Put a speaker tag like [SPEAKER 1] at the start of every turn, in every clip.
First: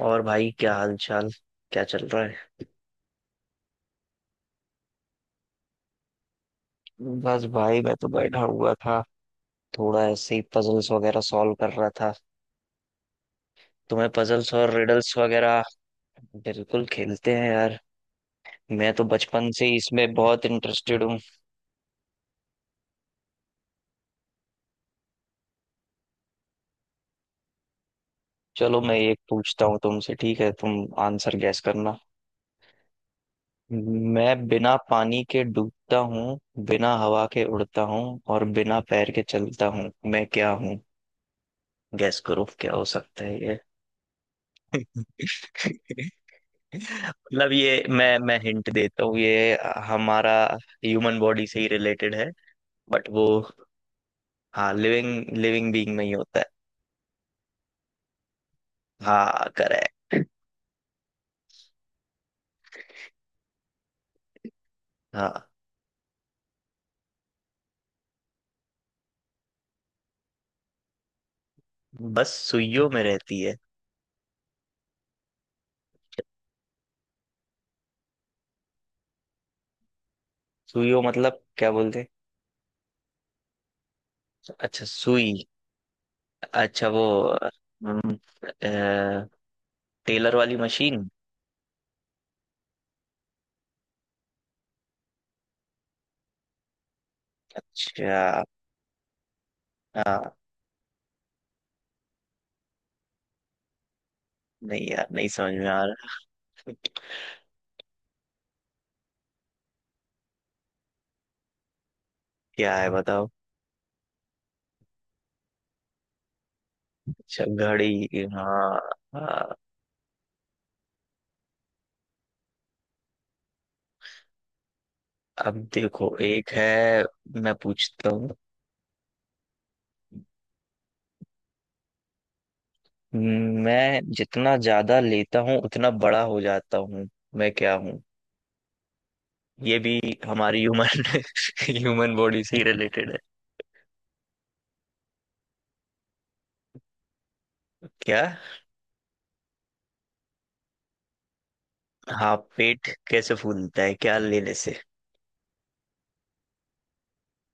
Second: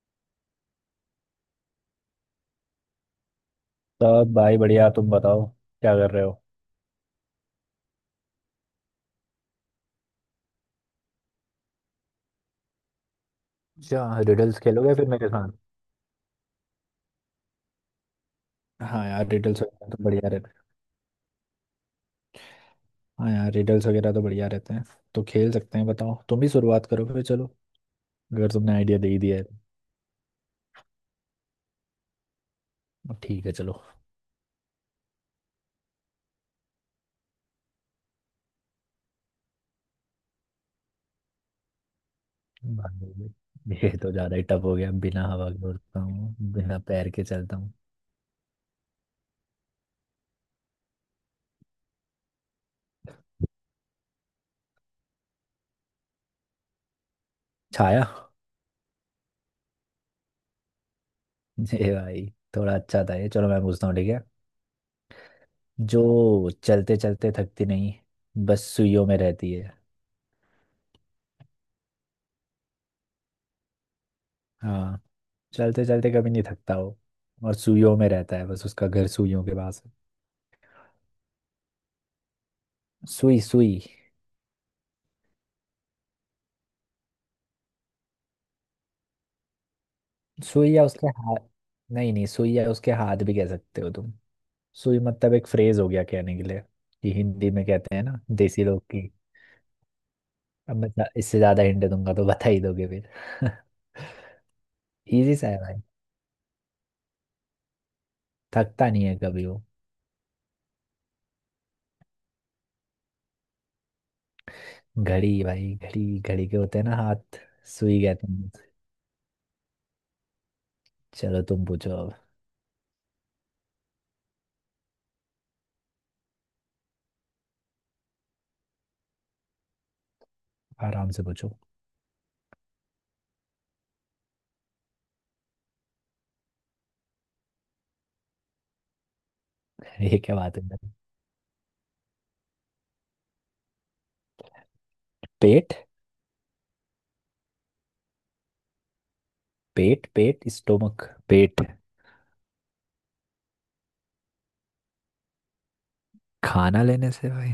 [SPEAKER 1] और भाई, क्या हाल चाल, क्या चल रहा है?
[SPEAKER 2] सब भाई बढ़िया। तुम बताओ क्या कर रहे हो।
[SPEAKER 1] बस भाई मैं तो बैठा हुआ था, थोड़ा ऐसे ही पजल्स वगैरह सॉल्व कर रहा था। तुम्हें
[SPEAKER 2] अच्छा,
[SPEAKER 1] पजल्स
[SPEAKER 2] रिडल्स
[SPEAKER 1] और
[SPEAKER 2] खेलोगे फिर
[SPEAKER 1] रिडल्स
[SPEAKER 2] मेरे साथ।
[SPEAKER 1] वगैरह बिल्कुल खेलते हैं यार। मैं तो
[SPEAKER 2] हाँ यार,
[SPEAKER 1] बचपन
[SPEAKER 2] रिडल्स
[SPEAKER 1] से ही
[SPEAKER 2] वगैरह तो
[SPEAKER 1] इसमें
[SPEAKER 2] बढ़िया
[SPEAKER 1] बहुत
[SPEAKER 2] रहते हैं।
[SPEAKER 1] इंटरेस्टेड हूँ।
[SPEAKER 2] हाँ यार रिडल्स वगैरह तो बढ़िया रहते हैं तो खेल सकते हैं। बताओ, तुम ही शुरुआत करो फिर, चलो, अगर तुमने
[SPEAKER 1] चलो मैं
[SPEAKER 2] आइडिया दे
[SPEAKER 1] एक
[SPEAKER 2] ही दिया है तो।
[SPEAKER 1] पूछता हूँ तुमसे, ठीक है, तुम आंसर गैस करना।
[SPEAKER 2] ठीक है, चलो।
[SPEAKER 1] मैं बिना पानी के डूबता हूँ, बिना हवा के उड़ता हूँ और बिना पैर के चलता हूँ, मैं क्या हूँ? गैस करो क्या हो सकता
[SPEAKER 2] भाई,
[SPEAKER 1] है ये।
[SPEAKER 2] ये तो ज़्यादा ही टफ हो गया। बिना हवा के उड़ता हूँ, बिना पैर के
[SPEAKER 1] मतलब
[SPEAKER 2] चलता हूँ।
[SPEAKER 1] ये, मैं हिंट देता हूँ, ये हमारा ह्यूमन बॉडी से ही रिलेटेड है। बट वो, हाँ, लिविंग लिविंग बीइंग में ही होता है।
[SPEAKER 2] छाया।
[SPEAKER 1] हाँ करेक्ट।
[SPEAKER 2] ये भाई थोड़ा अच्छा था। ये चलो, मैं पूछता हूँ, ठीक है।
[SPEAKER 1] हाँ।
[SPEAKER 2] जो चलते चलते थकती नहीं, बस सुइयों में रहती है।
[SPEAKER 1] बस सुइयों में रहती है।
[SPEAKER 2] हाँ, चलते चलते कभी नहीं थकता हो और सुइयों में रहता है। बस उसका घर सुइयों के पास है।
[SPEAKER 1] सुइयों मतलब क्या बोलते हैं?
[SPEAKER 2] सुई सुई।
[SPEAKER 1] अच्छा सुई। अच्छा वो हम्म, अ, टेलर वाली
[SPEAKER 2] सुई या उसके
[SPEAKER 1] मशीन।
[SPEAKER 2] हाथ। नहीं नहीं, सुई या उसके हाथ भी कह सकते हो तुम। सुई मतलब एक फ्रेज हो गया कहने के लिए कि हिंदी में कहते हैं ना,
[SPEAKER 1] अच्छा।
[SPEAKER 2] देसी लोग की।
[SPEAKER 1] हाँ।
[SPEAKER 2] अब मैं इससे ज्यादा हिंट दूंगा तो बता ही दोगे फिर।
[SPEAKER 1] नहीं यार, नहीं
[SPEAKER 2] इजी सा
[SPEAKER 1] समझ
[SPEAKER 2] है
[SPEAKER 1] में
[SPEAKER 2] भाई।
[SPEAKER 1] आ रहा।
[SPEAKER 2] थकता नहीं है कभी वो।
[SPEAKER 1] क्या है बताओ।
[SPEAKER 2] घड़ी भाई, घड़ी। घड़ी के होते हैं ना हाथ,
[SPEAKER 1] अच्छा
[SPEAKER 2] सुई
[SPEAKER 1] घड़ी,
[SPEAKER 2] कहते हैं।
[SPEAKER 1] हाँ। हाँ।
[SPEAKER 2] चलो तुम पूछो अब।
[SPEAKER 1] अब देखो एक है, मैं पूछता हूँ।
[SPEAKER 2] आराम से पूछो।
[SPEAKER 1] मैं जितना ज्यादा लेता हूँ उतना बड़ा हो जाता हूँ, मैं क्या हूँ? ये भी
[SPEAKER 2] ये क्या बात
[SPEAKER 1] हमारी
[SPEAKER 2] है भाई?
[SPEAKER 1] ह्यूमन ह्यूमन बॉडी से ही रिलेटेड है।
[SPEAKER 2] पेट
[SPEAKER 1] क्या?
[SPEAKER 2] पेट पेट स्टोमक। पेट।
[SPEAKER 1] हाँ पेट कैसे फूलता है, क्या लेने से?
[SPEAKER 2] खाना लेने से भाई।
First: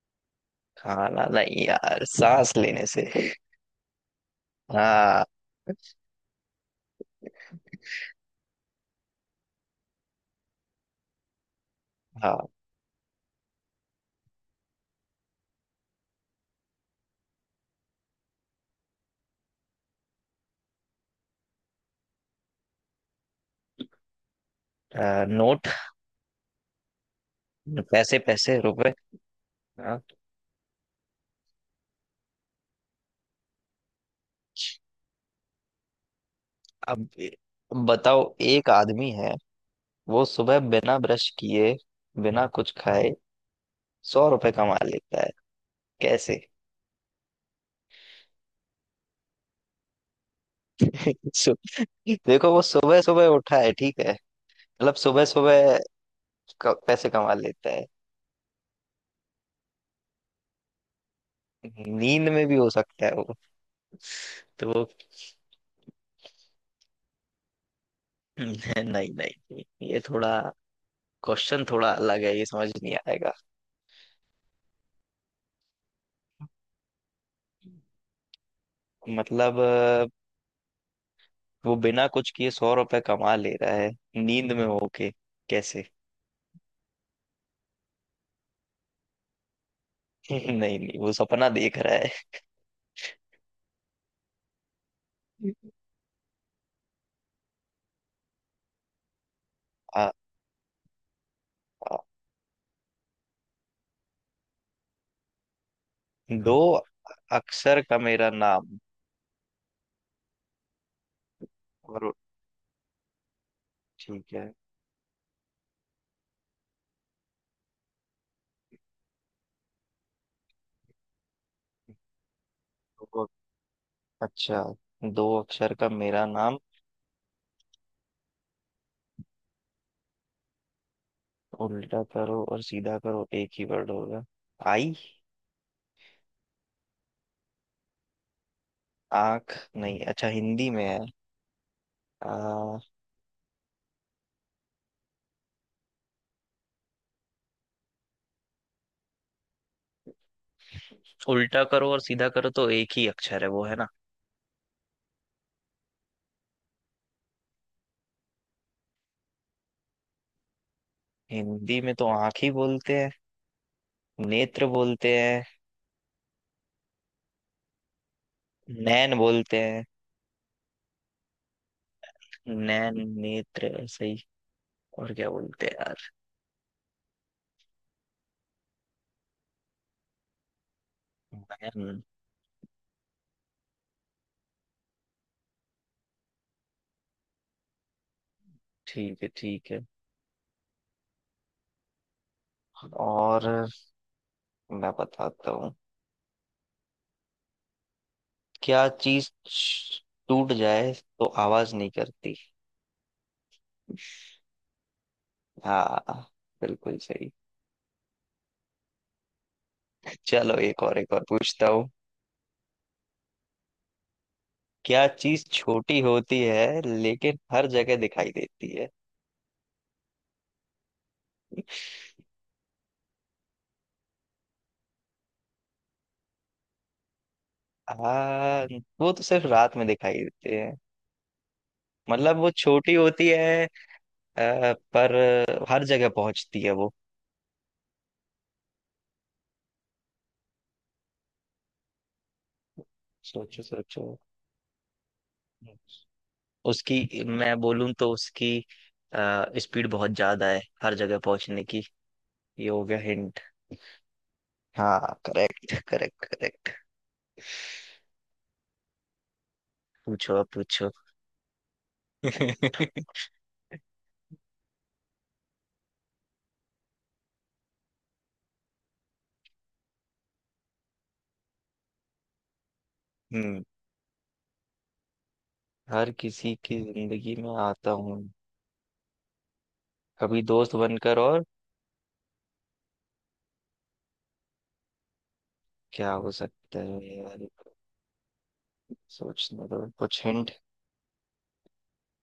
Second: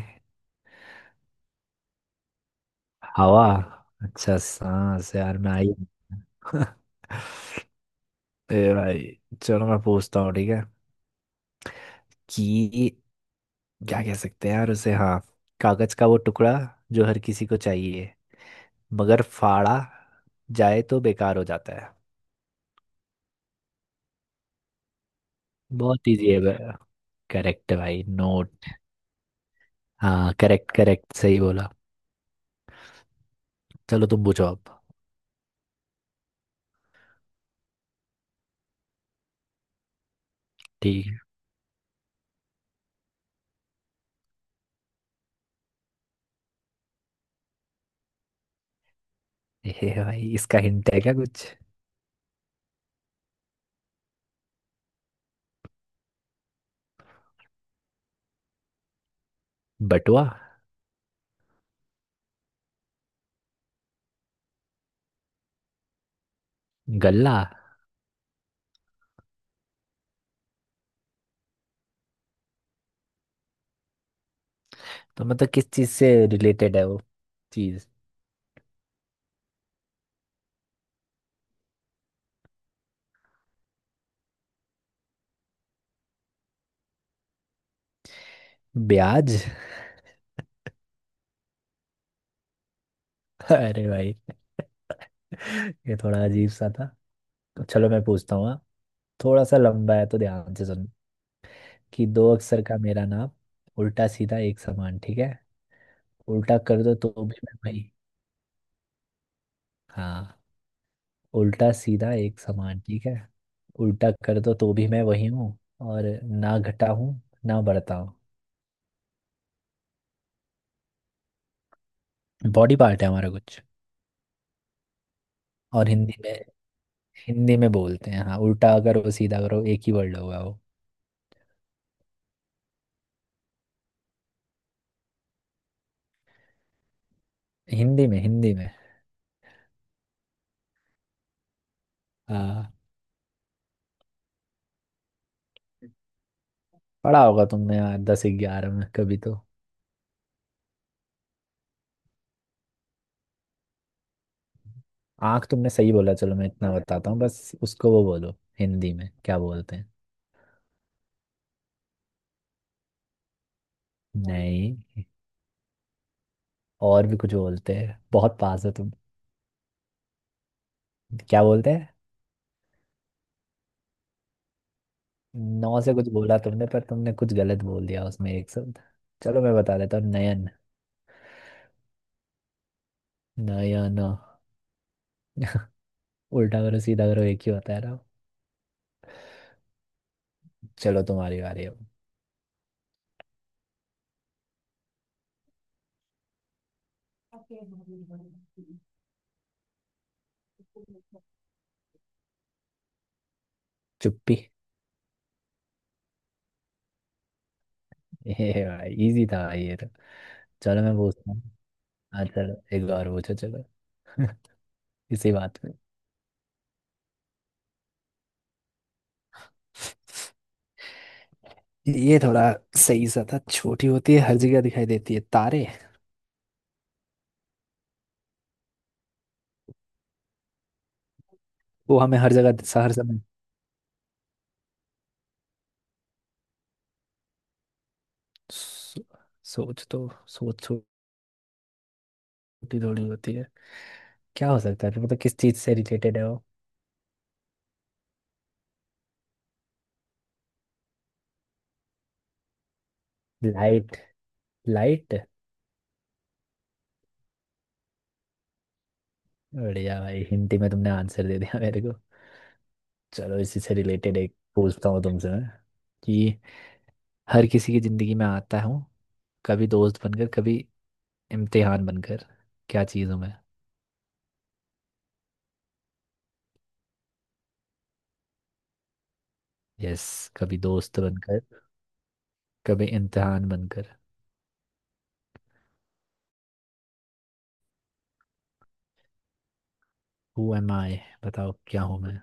[SPEAKER 1] खाना नहीं यार, सांस लेने से।
[SPEAKER 2] हवा। अच्छा सांस,
[SPEAKER 1] हाँ।
[SPEAKER 2] यार मैं आई हूँ। ए भाई, चलो मैं पूछता हूँ, ठीक है
[SPEAKER 1] हाँ
[SPEAKER 2] कि क्या कह सकते हैं यार उसे, हाँ, कागज का वो टुकड़ा जो हर किसी को चाहिए, मगर फाड़ा जाए तो बेकार हो जाता है।
[SPEAKER 1] नोट।
[SPEAKER 2] बहुत इजी है भाई। करेक्ट भाई,
[SPEAKER 1] पैसे, पैसे,
[SPEAKER 2] नोट।
[SPEAKER 1] रुपए। हाँ।
[SPEAKER 2] हाँ करेक्ट करेक्ट, सही बोला। चलो तुम पूछो अब।
[SPEAKER 1] अब बताओ, एक आदमी है वो सुबह बिना
[SPEAKER 2] ठीक
[SPEAKER 1] ब्रश किए, बिना कुछ खाए 100 रुपए कमा लेता है, कैसे?
[SPEAKER 2] है। ए भाई, इसका हिंट है क्या कुछ?
[SPEAKER 1] सु- देखो वो सुबह सुबह उठा है, ठीक है। मतलब सुबह सुबह पैसे कमा लेता है।
[SPEAKER 2] बटुआ।
[SPEAKER 1] नींद में भी हो सकता है वो। तो वो।
[SPEAKER 2] गल्ला।
[SPEAKER 1] नहीं, नहीं, नहीं, ये थोड़ा, क्वेश्चन थोड़ा अलग है, ये समझ नहीं आएगा।
[SPEAKER 2] तो मतलब किस चीज से रिलेटेड है वो चीज?
[SPEAKER 1] मतलब वो बिना कुछ किए 100 रुपए कमा ले रहा है, नींद में होके, कैसे?
[SPEAKER 2] ब्याज।
[SPEAKER 1] नहीं, नहीं, वो सपना देख रहा है।
[SPEAKER 2] अरे भाई। ये थोड़ा अजीब सा था। तो चलो मैं पूछता हूँ, हाँ। थोड़ा सा लंबा है
[SPEAKER 1] आ,
[SPEAKER 2] तो ध्यान से सुन,
[SPEAKER 1] आ,
[SPEAKER 2] कि दो अक्षर का मेरा नाम, उल्टा सीधा एक समान, ठीक है, उल्टा
[SPEAKER 1] दो
[SPEAKER 2] कर दो तो भी मैं
[SPEAKER 1] अक्षर
[SPEAKER 2] वही।
[SPEAKER 1] का मेरा नाम।
[SPEAKER 2] हाँ, उल्टा सीधा
[SPEAKER 1] और
[SPEAKER 2] एक समान, ठीक है, उल्टा
[SPEAKER 1] ठीक
[SPEAKER 2] कर दो तो भी मैं वही हूँ, और ना घटा हूँ ना बढ़ता हूँ।
[SPEAKER 1] है।
[SPEAKER 2] बॉडी पार्ट है हमारा कुछ।
[SPEAKER 1] अच्छा दो अक्षर का
[SPEAKER 2] और हिंदी
[SPEAKER 1] मेरा
[SPEAKER 2] में,
[SPEAKER 1] नाम।
[SPEAKER 2] हिंदी में बोलते हैं। हाँ, उल्टा करो सीधा करो, एक ही वर्ड होगा वो।
[SPEAKER 1] उल्टा करो और सीधा करो एक ही वर्ड होगा। आई।
[SPEAKER 2] हिंदी में, हिंदी में।
[SPEAKER 1] आंख नहीं, अच्छा हिंदी में है।
[SPEAKER 2] हाँ,
[SPEAKER 1] आ,
[SPEAKER 2] पढ़ा होगा तुमने यार दस ग्यारह में कभी तो।
[SPEAKER 1] उल्टा करो और सीधा करो तो एक ही अक्षर है वो, है ना।
[SPEAKER 2] आँख तुमने सही बोला। चलो, मैं इतना बताता हूँ बस, उसको वो बोलो हिंदी में क्या बोलते हैं।
[SPEAKER 1] हिंदी में तो आंख ही बोलते हैं। नेत्र
[SPEAKER 2] नहीं।
[SPEAKER 1] बोलते हैं।
[SPEAKER 2] और भी कुछ बोलते हैं, बहुत पास हो तुम।
[SPEAKER 1] नैन बोलते हैं।
[SPEAKER 2] क्या बोलते हैं?
[SPEAKER 1] नैन, नेत्र, ऐसे ही। और क्या बोलते हैं
[SPEAKER 2] नौ से कुछ
[SPEAKER 1] यार?
[SPEAKER 2] बोला तुमने पर तुमने कुछ गलत बोल दिया उसमें एक शब्द। चलो मैं बता देता हूँ, नयन।
[SPEAKER 1] नैन।
[SPEAKER 2] नयन। उल्टा करो सीधा करो एक ही होता है ना।
[SPEAKER 1] ठीक है, ठीक है।
[SPEAKER 2] चलो तुम्हारी बारी अब।
[SPEAKER 1] और मैं बताता हूँ। क्या चीज टूट जाए तो आवाज नहीं करती?
[SPEAKER 2] चुप्पी।
[SPEAKER 1] हाँ। बिल्कुल सही।
[SPEAKER 2] ये भाई इजी था भाई ये तो।
[SPEAKER 1] चलो एक
[SPEAKER 2] चलो मैं
[SPEAKER 1] और, एक और
[SPEAKER 2] पूछता हूँ।
[SPEAKER 1] पूछता हूँ।
[SPEAKER 2] हाँ चलो, एक बार पूछो, चलो।
[SPEAKER 1] क्या
[SPEAKER 2] इसी
[SPEAKER 1] चीज
[SPEAKER 2] बात पे।
[SPEAKER 1] छोटी होती है लेकिन हर जगह दिखाई देती है?
[SPEAKER 2] ये थोड़ा सही सा था। छोटी होती है हर जगह दिखाई देती है, तारे।
[SPEAKER 1] आ, वो तो सिर्फ रात में दिखाई देती है।
[SPEAKER 2] वो हमें हर
[SPEAKER 1] मतलब वो
[SPEAKER 2] जगह हर
[SPEAKER 1] छोटी
[SPEAKER 2] समय।
[SPEAKER 1] होती है पर हर जगह पहुंचती है वो।
[SPEAKER 2] सो, सोच तो, सोच। छोटी थोड़ी होती है।
[SPEAKER 1] सोचो सोचो।
[SPEAKER 2] क्या हो सकता है फिर? मतलब किस चीज से रिलेटेड है वो?
[SPEAKER 1] उसकी, मैं बोलूं तो उसकी स्पीड बहुत ज्यादा है हर जगह पहुंचने की। ये हो गया हिंट।
[SPEAKER 2] लाइट।
[SPEAKER 1] हाँ
[SPEAKER 2] लाइट।
[SPEAKER 1] Correct, correct, correct.
[SPEAKER 2] बढ़िया भाई,
[SPEAKER 1] पूछो अब
[SPEAKER 2] हिंदी में
[SPEAKER 1] पूछो।
[SPEAKER 2] तुमने आंसर दे दिया मेरे को।
[SPEAKER 1] हम्म।
[SPEAKER 2] चलो, इसी से रिलेटेड एक पूछता हूँ तुमसे मैं, कि हर किसी की जिंदगी में आता हूँ, कभी दोस्त बनकर कभी इम्तिहान बनकर, क्या चीज़ हूँ मैं?
[SPEAKER 1] हर किसी की जिंदगी में आता हूँ,
[SPEAKER 2] यस।
[SPEAKER 1] कभी
[SPEAKER 2] कभी
[SPEAKER 1] दोस्त
[SPEAKER 2] दोस्त
[SPEAKER 1] बनकर और।
[SPEAKER 2] बनकर कभी इम्तिहान बनकर।
[SPEAKER 1] क्या हो सकता है यार, सोचने दो, कुछ
[SPEAKER 2] हु
[SPEAKER 1] हिंट।
[SPEAKER 2] Am I? बताओ क्या हूँ मैं।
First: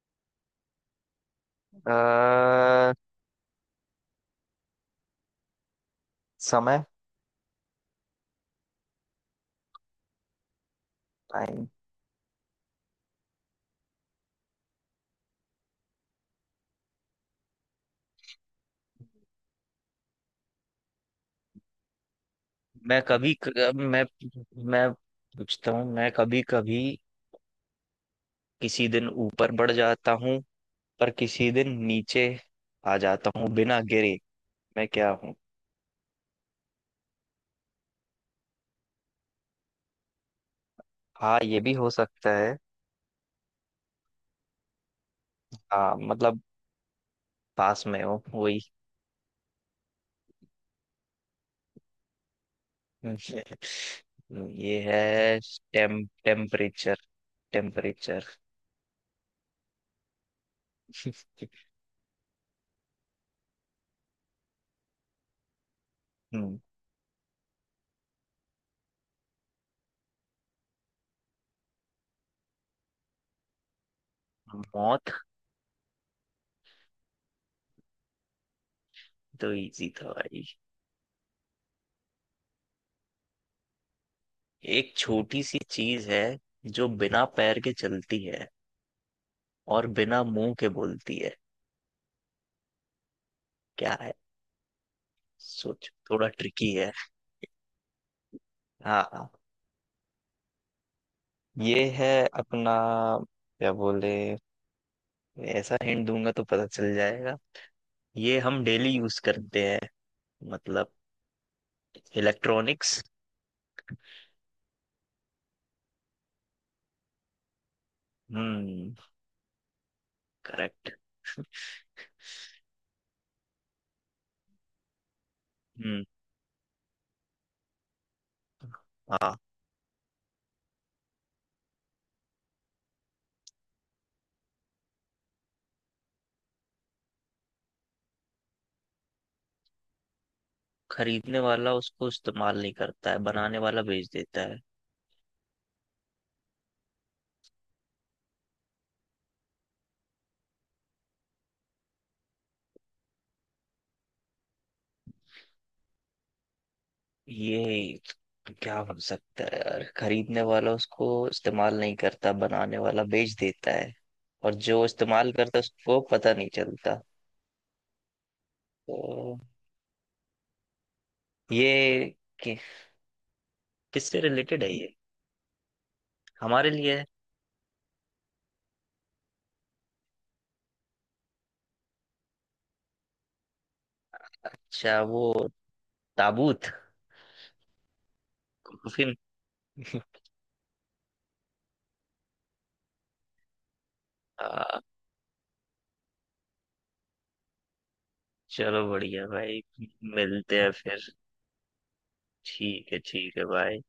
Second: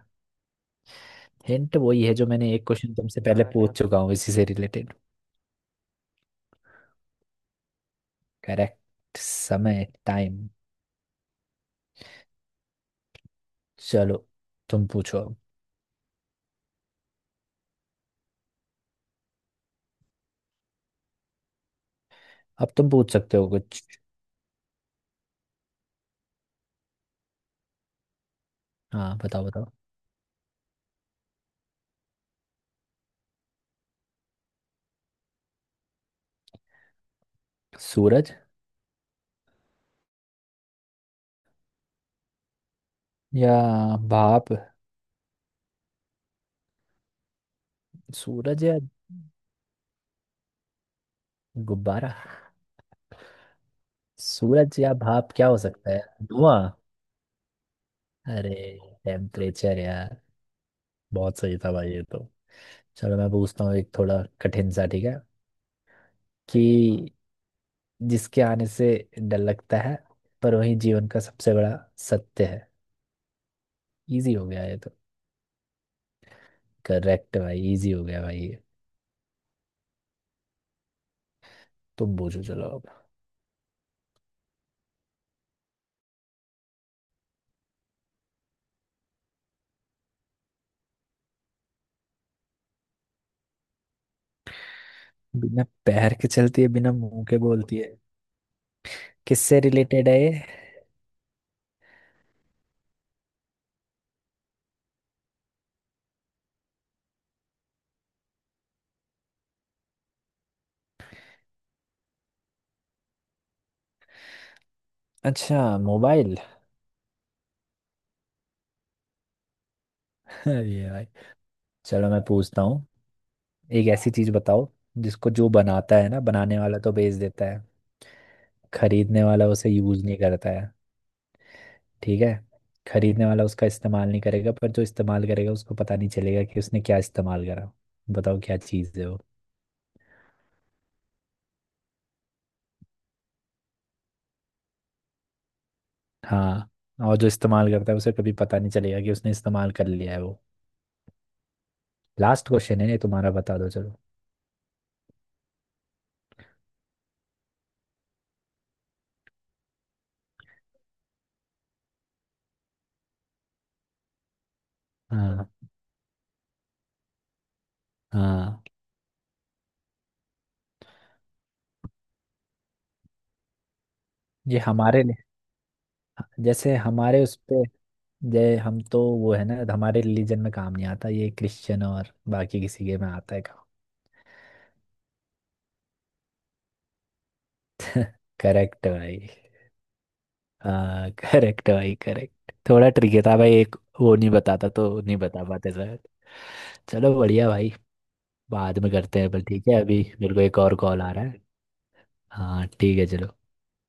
[SPEAKER 2] हिंट वही है जो मैंने एक
[SPEAKER 1] आ,
[SPEAKER 2] क्वेश्चन तुमसे पहले पूछ चुका हूँ, इसी से रिलेटेड।
[SPEAKER 1] समय।
[SPEAKER 2] करेक्ट, समय, टाइम।
[SPEAKER 1] टाइम।
[SPEAKER 2] चलो तुम पूछो अब। अब तुम
[SPEAKER 1] मैं
[SPEAKER 2] पूछ
[SPEAKER 1] कभी
[SPEAKER 2] सकते हो
[SPEAKER 1] क-
[SPEAKER 2] कुछ।
[SPEAKER 1] मैं पूछता हूँ। मैं कभी कभी किसी दिन
[SPEAKER 2] हाँ बताओ
[SPEAKER 1] ऊपर
[SPEAKER 2] बताओ।
[SPEAKER 1] बढ़ जाता हूँ, पर किसी दिन नीचे आ जाता हूँ बिना गिरे। मैं क्या हूँ?
[SPEAKER 2] सूरज
[SPEAKER 1] हाँ ये भी हो सकता है।
[SPEAKER 2] या भाप।
[SPEAKER 1] हाँ मतलब, पास में हो वही।
[SPEAKER 2] सूरज या गुब्बारा।
[SPEAKER 1] हम्म, तो ये
[SPEAKER 2] सूरज या भाप,
[SPEAKER 1] है।
[SPEAKER 2] क्या हो सकता है? धुआं।
[SPEAKER 1] Temperature, temperature.
[SPEAKER 2] अरे, टेम्परेचर यार। बहुत सही था भाई ये तो। चलो मैं पूछता हूँ एक थोड़ा कठिन सा, ठीक है,
[SPEAKER 1] हम्म।
[SPEAKER 2] कि जिसके आने से डर लगता है पर वही जीवन का सबसे बड़ा सत्य है। इजी हो गया ये तो।
[SPEAKER 1] मौत।
[SPEAKER 2] करेक्ट भाई, इजी हो गया भाई ये।
[SPEAKER 1] तो इजी था भाई।
[SPEAKER 2] तुम पूछो चलो अब।
[SPEAKER 1] एक छोटी सी चीज है जो बिना पैर के चलती है और बिना मुंह के बोलती है, क्या है?
[SPEAKER 2] बिना
[SPEAKER 1] सोचो,
[SPEAKER 2] पैर
[SPEAKER 1] थोड़ा
[SPEAKER 2] के चलती है
[SPEAKER 1] ट्रिकी है।
[SPEAKER 2] बिना मुंह के बोलती है।
[SPEAKER 1] हाँ, हाँ।
[SPEAKER 2] किससे रिलेटेड है ये?
[SPEAKER 1] ये है अपना, क्या बोले। ऐसा हिंट दूंगा तो पता चल जाएगा। ये हम डेली यूज करते हैं, मतलब इलेक्ट्रॉनिक्स।
[SPEAKER 2] अच्छा, मोबाइल।
[SPEAKER 1] हम्म।
[SPEAKER 2] ये
[SPEAKER 1] करेक्ट।
[SPEAKER 2] भाई, चलो मैं पूछता हूँ। एक ऐसी चीज बताओ जिसको, जो बनाता
[SPEAKER 1] हम्म।
[SPEAKER 2] है ना, बनाने वाला तो बेच देता है, खरीदने
[SPEAKER 1] हाँ।
[SPEAKER 2] वाला उसे यूज नहीं करता है, ठीक है, खरीदने वाला उसका इस्तेमाल नहीं करेगा, पर जो इस्तेमाल करेगा उसको पता नहीं चलेगा कि उसने क्या इस्तेमाल करा। बताओ क्या चीज़ है वो।
[SPEAKER 1] खरीदने वाला उसको इस्तेमाल नहीं करता है, बनाने वाला बेच देता है।
[SPEAKER 2] हाँ। और जो इस्तेमाल करता है उसे कभी पता नहीं चलेगा कि उसने इस्तेमाल कर लिया है वो। लास्ट क्वेश्चन है ये तुम्हारा, बता दो चलो।
[SPEAKER 1] ये क्या हो सकता है यार, खरीदने वाला उसको इस्तेमाल नहीं करता, बनाने वाला बेच देता है और जो इस्तेमाल करता है
[SPEAKER 2] हाँ।
[SPEAKER 1] उसको पता नहीं चलता।
[SPEAKER 2] हाँ।
[SPEAKER 1] तो ये कि, किससे
[SPEAKER 2] ये
[SPEAKER 1] रिलेटेड है ये?
[SPEAKER 2] हमारे लिए,
[SPEAKER 1] हमारे
[SPEAKER 2] जैसे
[SPEAKER 1] लिए है।
[SPEAKER 2] हमारे उस पे जय, हम तो वो है ना, हमारे रिलीजन में काम नहीं आता ये, क्रिश्चियन और बाकी किसी के में आता है काम।
[SPEAKER 1] अच्छा वो ताबूत।
[SPEAKER 2] Correct
[SPEAKER 1] coffin.
[SPEAKER 2] भाई। हाँ करेक्ट भाई करेक्ट, थोड़ा ट्रिकी था भाई एक वो नहीं बताता
[SPEAKER 1] आ,
[SPEAKER 2] तो नहीं बता पाते शायद। चलो बढ़िया भाई। बाद
[SPEAKER 1] चलो
[SPEAKER 2] में करते
[SPEAKER 1] बढ़िया
[SPEAKER 2] हैं, पर
[SPEAKER 1] भाई।
[SPEAKER 2] ठीक है, अभी मेरे को एक
[SPEAKER 1] मिलते हैं
[SPEAKER 2] और
[SPEAKER 1] फिर।
[SPEAKER 2] कॉल आ रहा है। हाँ
[SPEAKER 1] ठीक है,
[SPEAKER 2] ठीक है, चलो।
[SPEAKER 1] ठीक है भाई।